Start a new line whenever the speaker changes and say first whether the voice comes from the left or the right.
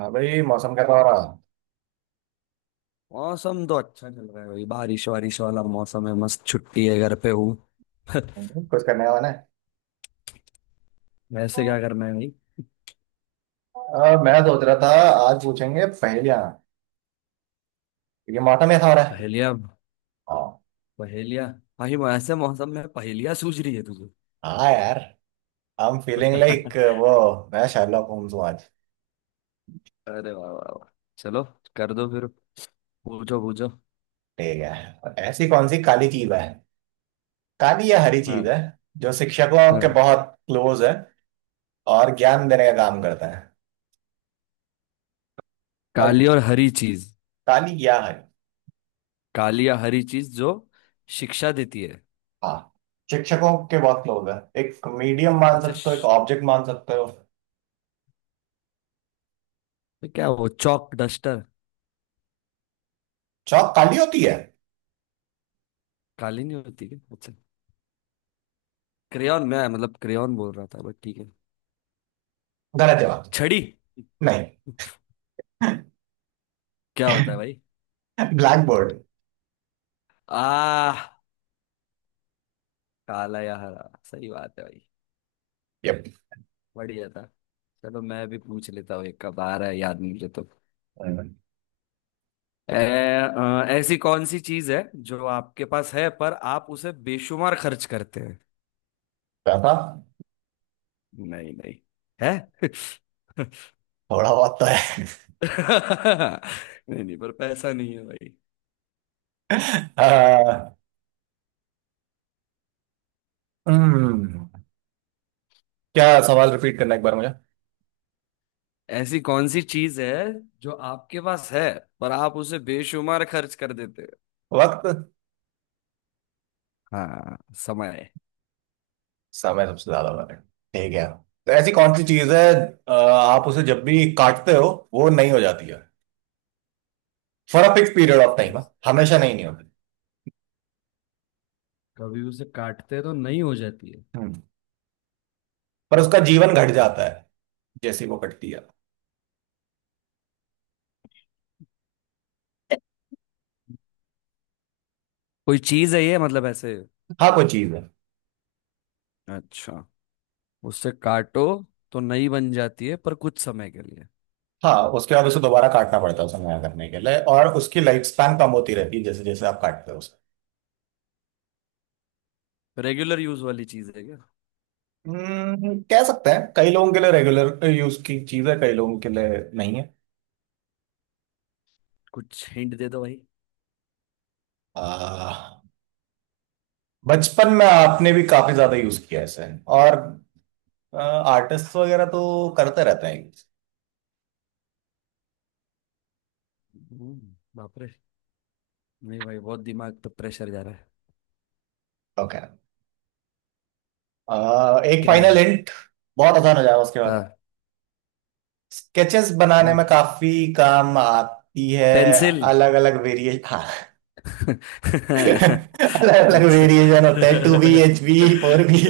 right: हाँ भाई, मौसम का पा रहा.
left: मौसम तो अच्छा चल रहा है भाई। बारिश वारिश वाला मौसम है। मस्त छुट्टी है, घर पे हूँ।
right: कुछ करने वाला है.
left: वैसे क्या करना है भाई।
right: मैं सोच रहा था. आज पूछेंगे पहेलियां. क्योंकि मौसम ऐसा हो रहा है.
left: पहेलियाँ?
right: हाँ.
left: पहेलियाँ? भाई ऐसे मौसम में पहेलियाँ सूझ रही है तुझे?
right: हाँ यार. आई एम फीलिंग लाइक वो. मैं शार्लॉक होम्स हूँ आज.
left: अरे वाह वाह वाह। चलो, कर दो फिर। पूछो पूछो।
right: ठीक है, ऐसी कौन सी काली चीज है. काली या हरी
left: हाँ।
right: चीज है. जो शिक्षकों के
left: हाँ।
right: बहुत क्लोज है. और ज्ञान देने का काम करता है. और.
left: काली और हरी चीज।
right: काली या हरी.
left: काली या हरी चीज जो शिक्षा देती है।
right: हाँ. शिक्षकों के बहुत क्लोज है. एक मीडियम मान
left: अच्छा
right: सकते हो, एक ऑब्जेक्ट मान सकते हो.
left: तो क्या वो चौक डस्टर।
right: चौक काली होती है.
left: काली नहीं होती क्या? अच्छा। क्रेयॉन, मैं मतलब क्रेयॉन बोल रहा था बट ठीक है।
right: गलत जवाब.
left: छड़ी।
right: नहीं.
left: क्या होता है भाई।
right: Black board.
left: आ। काला या हरा, सही बात है भाई।
right: Yep.
left: बढ़िया था। चलो मैं भी पूछ लेता हूँ, एक कब आ रहा है याद मुझे तो।
right: Mm.
left: ए, ऐसी कौन सी चीज है जो आपके पास है पर आप उसे बेशुमार खर्च करते हैं।
right: था.
left: नहीं नहीं, है।
right: थोड़ा बहुत तो है.
left: नहीं नहीं, पर पैसा नहीं है भाई।
right: आ, हम्म. क्या सवाल रिपीट करना एक बार मुझे.
left: ऐसी कौन सी चीज है जो आपके पास है पर आप उसे बेशुमार खर्च कर देते हैं।
right: वक्त.
left: हाँ, समय।
right: समय सबसे ज्यादा मायने. ठीक है. तो
left: अ,
right: ऐसी कौन सी चीज है.
left: अ,
right: आप उसे जब भी काटते हो वो नहीं हो जाती है. For a fix period of time. हमेशा नहीं नहीं होती.
left: कभी उसे काटते तो नहीं हो जाती है।
right: हम्म. पर उसका जीवन घट जाता है जैसे ही वो कटती है.
left: कोई चीज है ये मतलब ऐसे।
right: हाँ कोई चीज है.
left: अच्छा। उससे काटो तो नई बन जाती है पर कुछ समय के लिए।
right: हाँ, उसके बाद उसे दोबारा काटना पड़ता है उसे नया करने के लिए, और उसकी लाइफ स्पैन कम होती रहती है जैसे जैसे आप काटते हो उसे.
left: रेगुलर यूज वाली चीज है क्या?
right: कह सकते हैं कई लोगों के लिए रेगुलर यूज की चीज है, कई लोगों के लिए. नहीं है.
left: कुछ हिंट दे दो भाई।
right: आ, बचपन में आपने भी काफी ज्यादा यूज किया है इसे. और आर्टिस्ट वगैरह तो करते रहते हैं यूज.
left: बाप रे। नहीं भाई, बहुत दिमाग पे प्रेशर जा रहा है।
right: ओके. एक
left: क्या
right: फाइनल
left: है?
right: हिंट. बहुत आसान हो जाएगा उसके बाद.
left: हाँ।
right: स्केचेस बनाने
left: हाँ।
right: में काफी काम आती है.
left: पेंसिल।
right: अलग अलग वेरिएशन, हाँ. अलग अलग
left: अच्छा।
right: वेरिएशन होते हैं. Two B, H B, four B.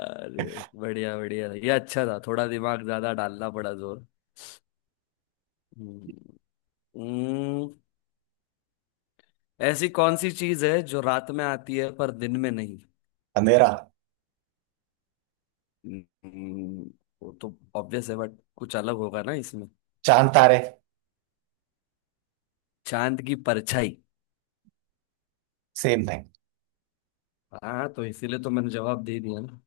left: अरे बढ़िया बढ़िया, ये अच्छा था, थोड़ा दिमाग ज्यादा डालना पड़ा जोर। हम्म। हम्म। ऐसी कौन सी चीज है जो रात में आती है पर दिन में नहीं।
right: अंधेरा.
left: हम्म, वो तो ऑब्वियस है बट कुछ अलग होगा ना इसमें।
right: चांद तारे.
left: चांद की परछाई।
right: Same thing.
left: हाँ तो इसीलिए तो मैंने जवाब दे दिया ना।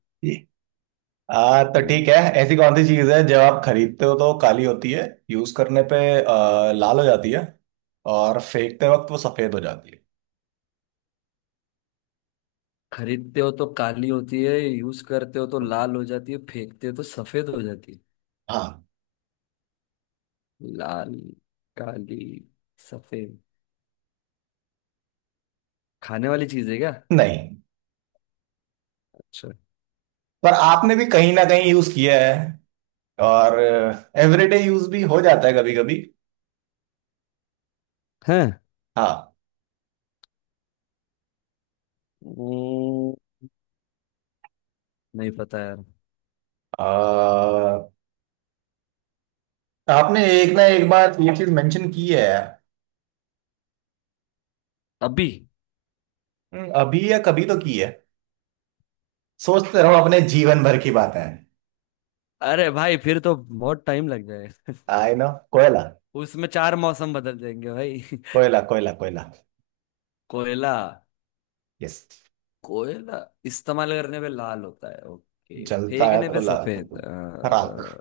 right: तो ठीक है.
left: हम्म।
right: ऐसी कौन सी चीज है जब आप खरीदते हो तो काली होती है. यूज करने पे लाल हो जाती है. और फेंकते वक्त वो सफेद हो जाती है.
left: खरीदते हो तो काली होती है, यूज करते हो तो लाल हो जाती है, फेंकते हो तो सफेद हो जाती है।
right: हाँ.
left: लाल। काली। सफेद। खाने वाली चीज है क्या?
right: नहीं.
left: अच्छा।
right: पर आपने भी कहीं ना कहीं यूज किया है. और एवरीडे यूज भी हो जाता है कभी कभी.
left: है।
right: हाँ.
left: हम्म, नहीं पता यार।
right: आ, आपने एक ना एक बार ये चीज मेंशन की है.
left: अभी?
right: अभी या कभी तो की है. सोचते रहो अपने जीवन भर की बातें.
left: अरे भाई फिर तो बहुत टाइम लग जाएगा।
right: आई नो, कोयला.
left: उसमें चार मौसम बदल जाएंगे भाई।
right: कोयला, कोयला, कोयला.
left: कोयला।
right: यस.
left: कोयला इस्तेमाल करने पे लाल होता है, ओके,
right: जलता है
left: फेंकने
right: तो
left: पे
right: लाल.
left: सफेद।
right: राख.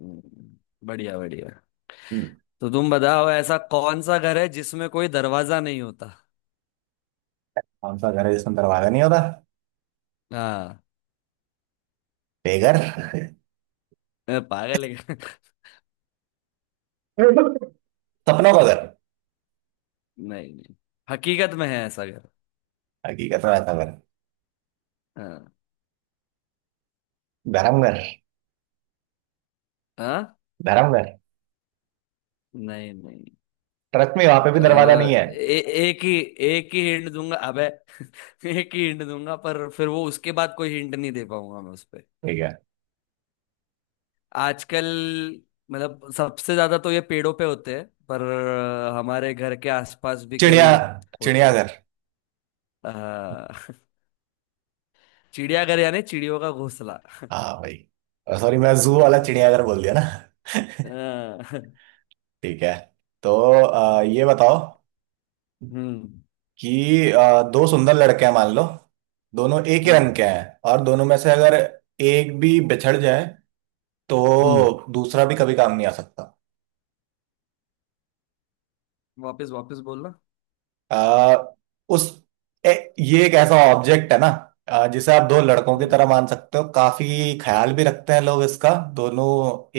left: हम्म। बढ़िया बढ़िया।
right: हम्म.
left: तो तुम बताओ, ऐसा कौन सा घर है जिसमें कोई दरवाजा नहीं होता।
right: कौन सा घर है जिसमें दरवाजा नहीं होता.
left: हाँ।
right: बेघर.
left: पागल है क्या?
right: सपनों का घर.
left: नहीं नहीं, हकीकत में है ऐसा घर।
right: हकीकत में ऐसा घर.
left: हाँ।
right: धर्मघर.
left: हाँ।
right: धर्मघर.
left: नहीं नहीं।
right: ट्रक में, वहां पे
left: अ,
right: भी दरवाजा नहीं है.
left: ए, एक ही, एक ही हिंट दूंगा अबे। एक ही हिंट दूंगा पर फिर वो उसके बाद कोई हिंट नहीं दे पाऊंगा मैं उस पे।
right: ठीक है.
left: आजकल, मतलब सबसे ज्यादा तो ये पेड़ों पे होते हैं पर हमारे घर के आसपास भी
right: चिड़िया.
left: कई होते हैं।
right: चिड़ियाघर.
left: अ, चिड़ियाघर यानी चिड़ियों का घोंसला।
right: हाँ भाई. सॉरी, मैं जू
left: अ,
right: वाला चिड़ियाघर बोल दिया ना.
left: अ,
right: ठीक है, तो ये बताओ
left: हम्म।
right: कि दो सुंदर लड़के हैं मान लो. दोनों एक ही
left: हम्म।
right: रंग के हैं और दोनों में से अगर एक भी बिछड़ जाए
left: हम्म।
right: तो दूसरा भी कभी काम नहीं आ सकता.
left: वापस वापस बोलना।
right: आ, उस ये एक ऐसा ऑब्जेक्ट है ना. जिसे आप दो लड़कों की
left: हम्म।
right: तरह मान सकते हो, काफी ख्याल भी रखते हैं लोग इसका. दोनों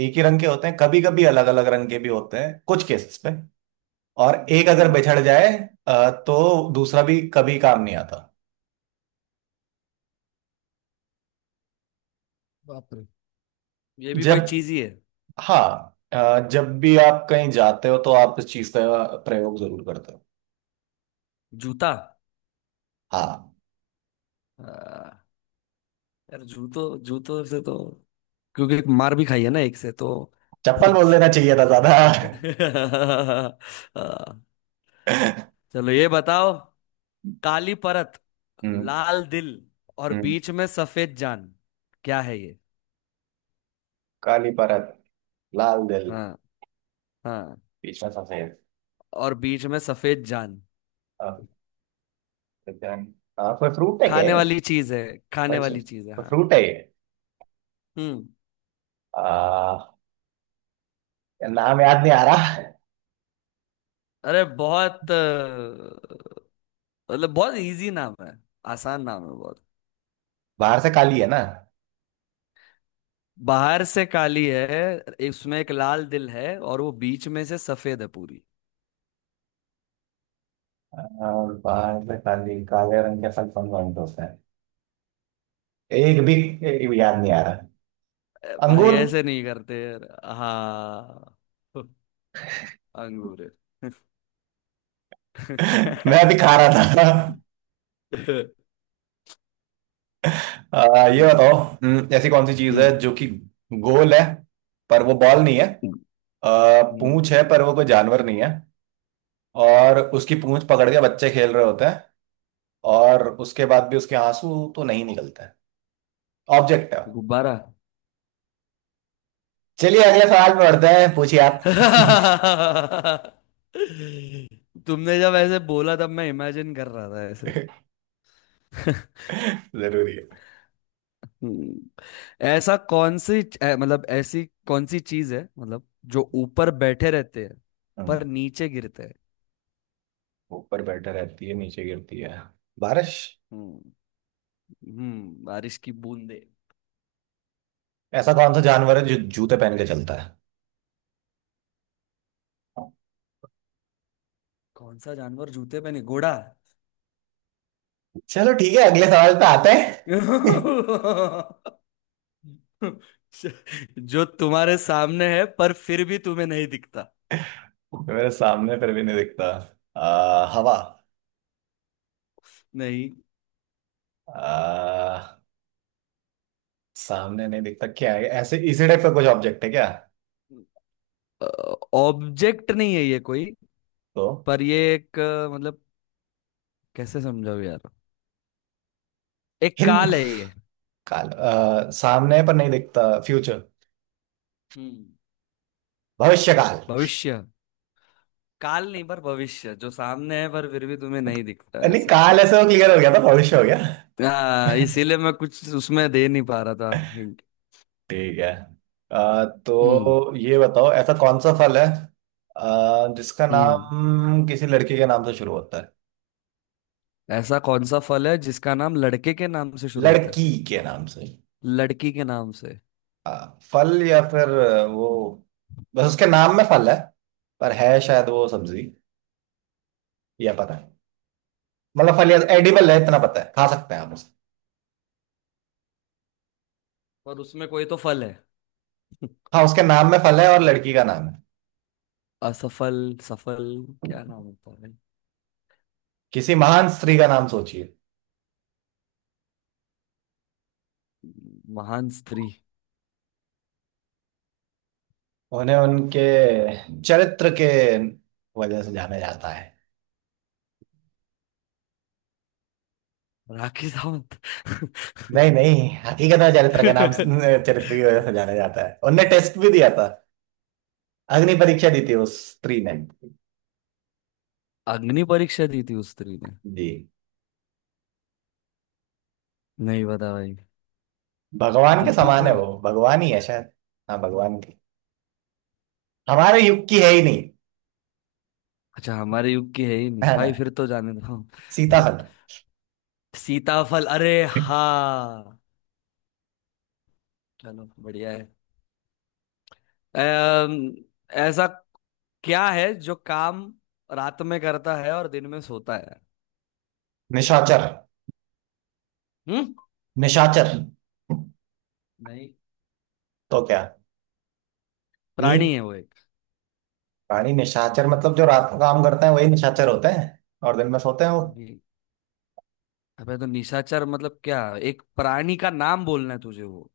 right: एक ही रंग के होते हैं, कभी कभी अलग अलग रंग के भी होते हैं कुछ केसेस पे. और एक अगर
left: हम्म।
right: बिछड़ जाए तो दूसरा भी कभी काम नहीं आता.
left: बाप रे, ये भी कोई
right: जब.
left: चीज ही है।
right: हाँ. जब भी आप कहीं जाते हो तो आप इस चीज का प्रयोग जरूर करते हो.
left: जूता।
right: हाँ.
left: अ, यार, जूतों जूतों से तो, क्योंकि मार भी खाई है ना एक से तो।
right: चप्पल बोल देना चाहिए था ज्यादा.
left: हाँ। चलो ये बताओ, काली परत,
right: हम्म.
left: लाल दिल, और
right: हम्म.
left: बीच में सफेद जान। क्या है ये?
right: काली परत. लाल दिल.
left: हाँ। हाँ।
right: Geçmez Hasan'ı.
left: और बीच में सफेद जान।
right: Ah, एकदम. कोई फ्रूट है क्या
left: खाने
right: ये?
left: वाली चीज है। खाने
right: कोई से-
left: वाली चीज है
right: कोई
left: हाँ।
right: फ्रूट है ये.
left: हम्म।
right: आ, यार नाम याद नहीं आ रहा.
left: अरे बहुत मतलब बहुत इजी नाम है, आसान नाम है बहुत।
right: बाहर से काली है ना.
left: बाहर से काली है, इसमें एक लाल दिल है और वो बीच में से सफेद है पूरी।
right: बाहर से काली, काले रंग के फल कौन कौन से होते हैं. एक भी. एक भी याद नहीं आ रहा.
left: भाई
right: अंगूर.
left: ऐसे नहीं करते यार। हाँ, अंगूर।
right: मैं अभी खा रहा था. ये
left: हम्म।
right: बताओ. ऐसी कौन सी चीज है
left: हम्म।
right: जो कि गोल है पर वो बॉल नहीं है.
left: हम्म।
right: पूंछ है पर वो कोई जानवर नहीं है. और उसकी पूंछ पकड़ के बच्चे खेल रहे होते हैं. और उसके बाद भी उसके आंसू तो नहीं निकलता है. ऑब्जेक्ट है.
left: गुब्बारा।
right: चलिए अगले सवाल पे बढ़ते हैं. पूछिए आप.
left: तुमने जब ऐसे बोला तब मैं इमेजिन कर रहा था ऐसे।
right: जरूरी है.
left: हम्म, ऐसा कौन सी मतलब ऐसी कौन सी चीज है मतलब, जो ऊपर बैठे रहते हैं
right: हम्म,
left: पर नीचे गिरते हैं।
right: ऊपर बैठा रहती है, नीचे गिरती है. बारिश.
left: हम्म। बारिश की बूंदे।
right: ऐसा कौन सा जानवर है जो जूते पहन के चलता है.
left: कौन सा जानवर जूते पे, नहीं, घोड़ा।
right: चलो ठीक है, अगले सवाल पे आते हैं.
left: जो तुम्हारे सामने है पर फिर भी तुम्हें नहीं दिखता।
right: मेरे सामने फिर भी नहीं दिखता. हवा.
left: नहीं।
right: आ, सामने नहीं दिखता क्या है ऐसे. इसी टाइप का कुछ ऑब्जेक्ट है क्या.
left: ऑब्जेक्ट नहीं है ये कोई,
right: तो.
left: पर ये एक मतलब, कैसे समझाऊं यार, एक
right: हिंद.
left: काल है ये।
right: काल, सामने पर नहीं दिखता. फ्यूचर.
left: हम्म।
right: भविष्य काल.
left: भविष्य काल नहीं, पर भविष्य जो सामने है पर फिर भी तुम्हें नहीं दिखता
right: नहीं,
left: ऐसा।
right: काल ऐसे वो क्लियर हो गया था. भविष्य हो गया.
left: हाँ इसीलिए मैं कुछ उसमें दे नहीं पा रहा था। हिंट।
right: ठीक है.
left: हम्म।
right: तो ये बताओ ऐसा कौन सा फल है जिसका
left: हम्म।
right: नाम किसी लड़की के नाम से शुरू होता है.
left: ऐसा कौन सा फल है जिसका नाम लड़के के नाम से शुरू होता है।
right: लड़की के नाम से.
left: लड़की के नाम से।
right: हाँ फल, या फिर वो. बस उसके नाम में फल है पर है शायद वो सब्जी. या पता है. मतलब फल या एडिबल है इतना पता है, खा सकते हैं आप उसे.
left: पर उसमें कोई तो फल है।
right: हाँ, उसके नाम में फल है और लड़की का नाम है.
left: असफल, सफल, क्या नाम होता है भाई?
right: किसी महान स्त्री का नाम सोचिए.
left: महान स्त्री।
right: उन्हें उनके चरित्र के वजह से जाना जाता है.
left: राखी सावंत।
right: नहीं नहीं, हकीकत में चरित्र की वजह से जाना जाता है. उनने टेस्ट भी दिया था. अग्नि परीक्षा दी थी उस स्त्री ने.
left: अग्नि परीक्षा दी थी उस स्त्री ने?
right: जी.
left: नहीं पता भाई।
right: भगवान के समान
left: दीपिका।
right: है, वो भगवान ही है शायद. हाँ भगवान की. हमारे युग की है ही नहीं.
left: अच्छा हमारे युग की है ही नहीं
right: है ना.
left: भाई, फिर तो जाने दो।
right: सीताहरण.
left: सीताफल, अरे हाँ। चलो बढ़िया है। अम, ऐसा क्या है जो काम रात में करता है और दिन में सोता है।
right: निशाचर.
left: हम्म।
right: निशाचर.
left: नहीं,
right: तो क्या. नीच.
left: प्राणी है वो।
right: प्राणी, निशाचर मतलब जो रात को काम करते हैं वही निशाचर होते हैं. और दिन में सोते हैं वो.
left: जी। अबे तो निशाचर मतलब क्या, एक प्राणी का नाम बोलना है तुझे वो।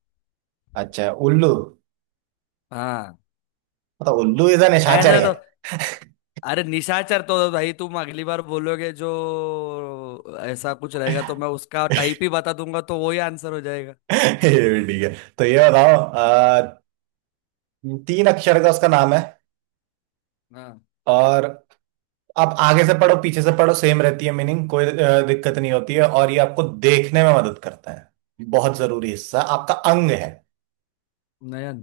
right: अच्छा, उल्लू.
left: हाँ।
right: मतलब उल्लू इज अ निशाचर
left: ऐसे
right: है.
left: तो, अरे निशाचर तो भाई तुम अगली बार बोलोगे जो, ऐसा कुछ रहेगा तो मैं उसका टाइप ही बता दूंगा तो वही आंसर हो जाएगा।
right: ठीक है, तो ये बताओ. तीन अक्षर का उसका नाम है.
left: हाँ।
right: और आप आगे से पढ़ो पीछे से पढ़ो, सेम रहती है मीनिंग, कोई दिक्कत नहीं होती है. और ये आपको देखने में मदद करता है. बहुत जरूरी हिस्सा, आपका अंग है.
left: नयन।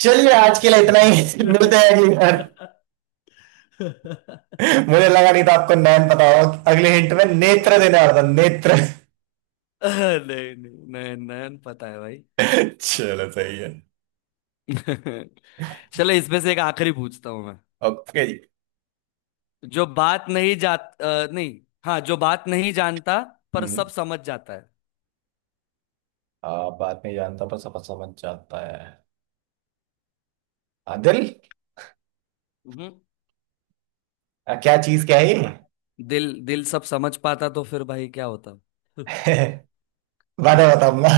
right: चलिए आज के लिए इतना ही. मिलते हैं अगली बार.
left: नहीं
right: मुझे लगा नहीं था आपको नैन पता होगा, अगले हिंट में नेत्र देने वाला था, नेत्र.
left: नहीं, नयन, नयन पता है भाई।
right: चलो सही है.
left: चलो इसमें से एक आखिरी पूछता हूँ।
right: ओके जी.
left: जो बात नहीं जात अ, नहीं। हाँ, जो बात नहीं जानता पर
right: हम्म.
left: सब समझ जाता है।
right: बात नहीं जानता पर सफर समझ जाता है. दिल.
left: हम्म।
right: क्या चीज क्या है ये.
left: दिल। दिल सब समझ पाता तो फिर भाई क्या होता।
right: बाद में बताऊंगा.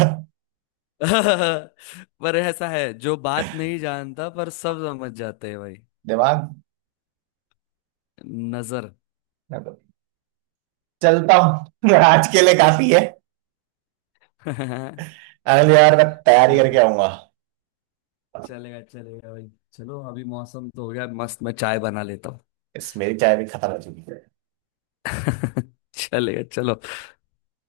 left: पर ऐसा है जो बात नहीं जानता पर सब समझ जाते हैं भाई।
right: दिमाग.
left: नजर।
right: चलता हूँ, आज के लिए काफी है. अरे यार, मैं तैयारी करके
left: चले।
right: आऊंगा.
left: चलेगा चलेगा भाई, चलो अभी मौसम तो हो गया मस्त, मैं चाय बना लेता हूँ।
right: इस मेरी चाय भी खत्म हो चुकी है.
left: चलेगा, चलो।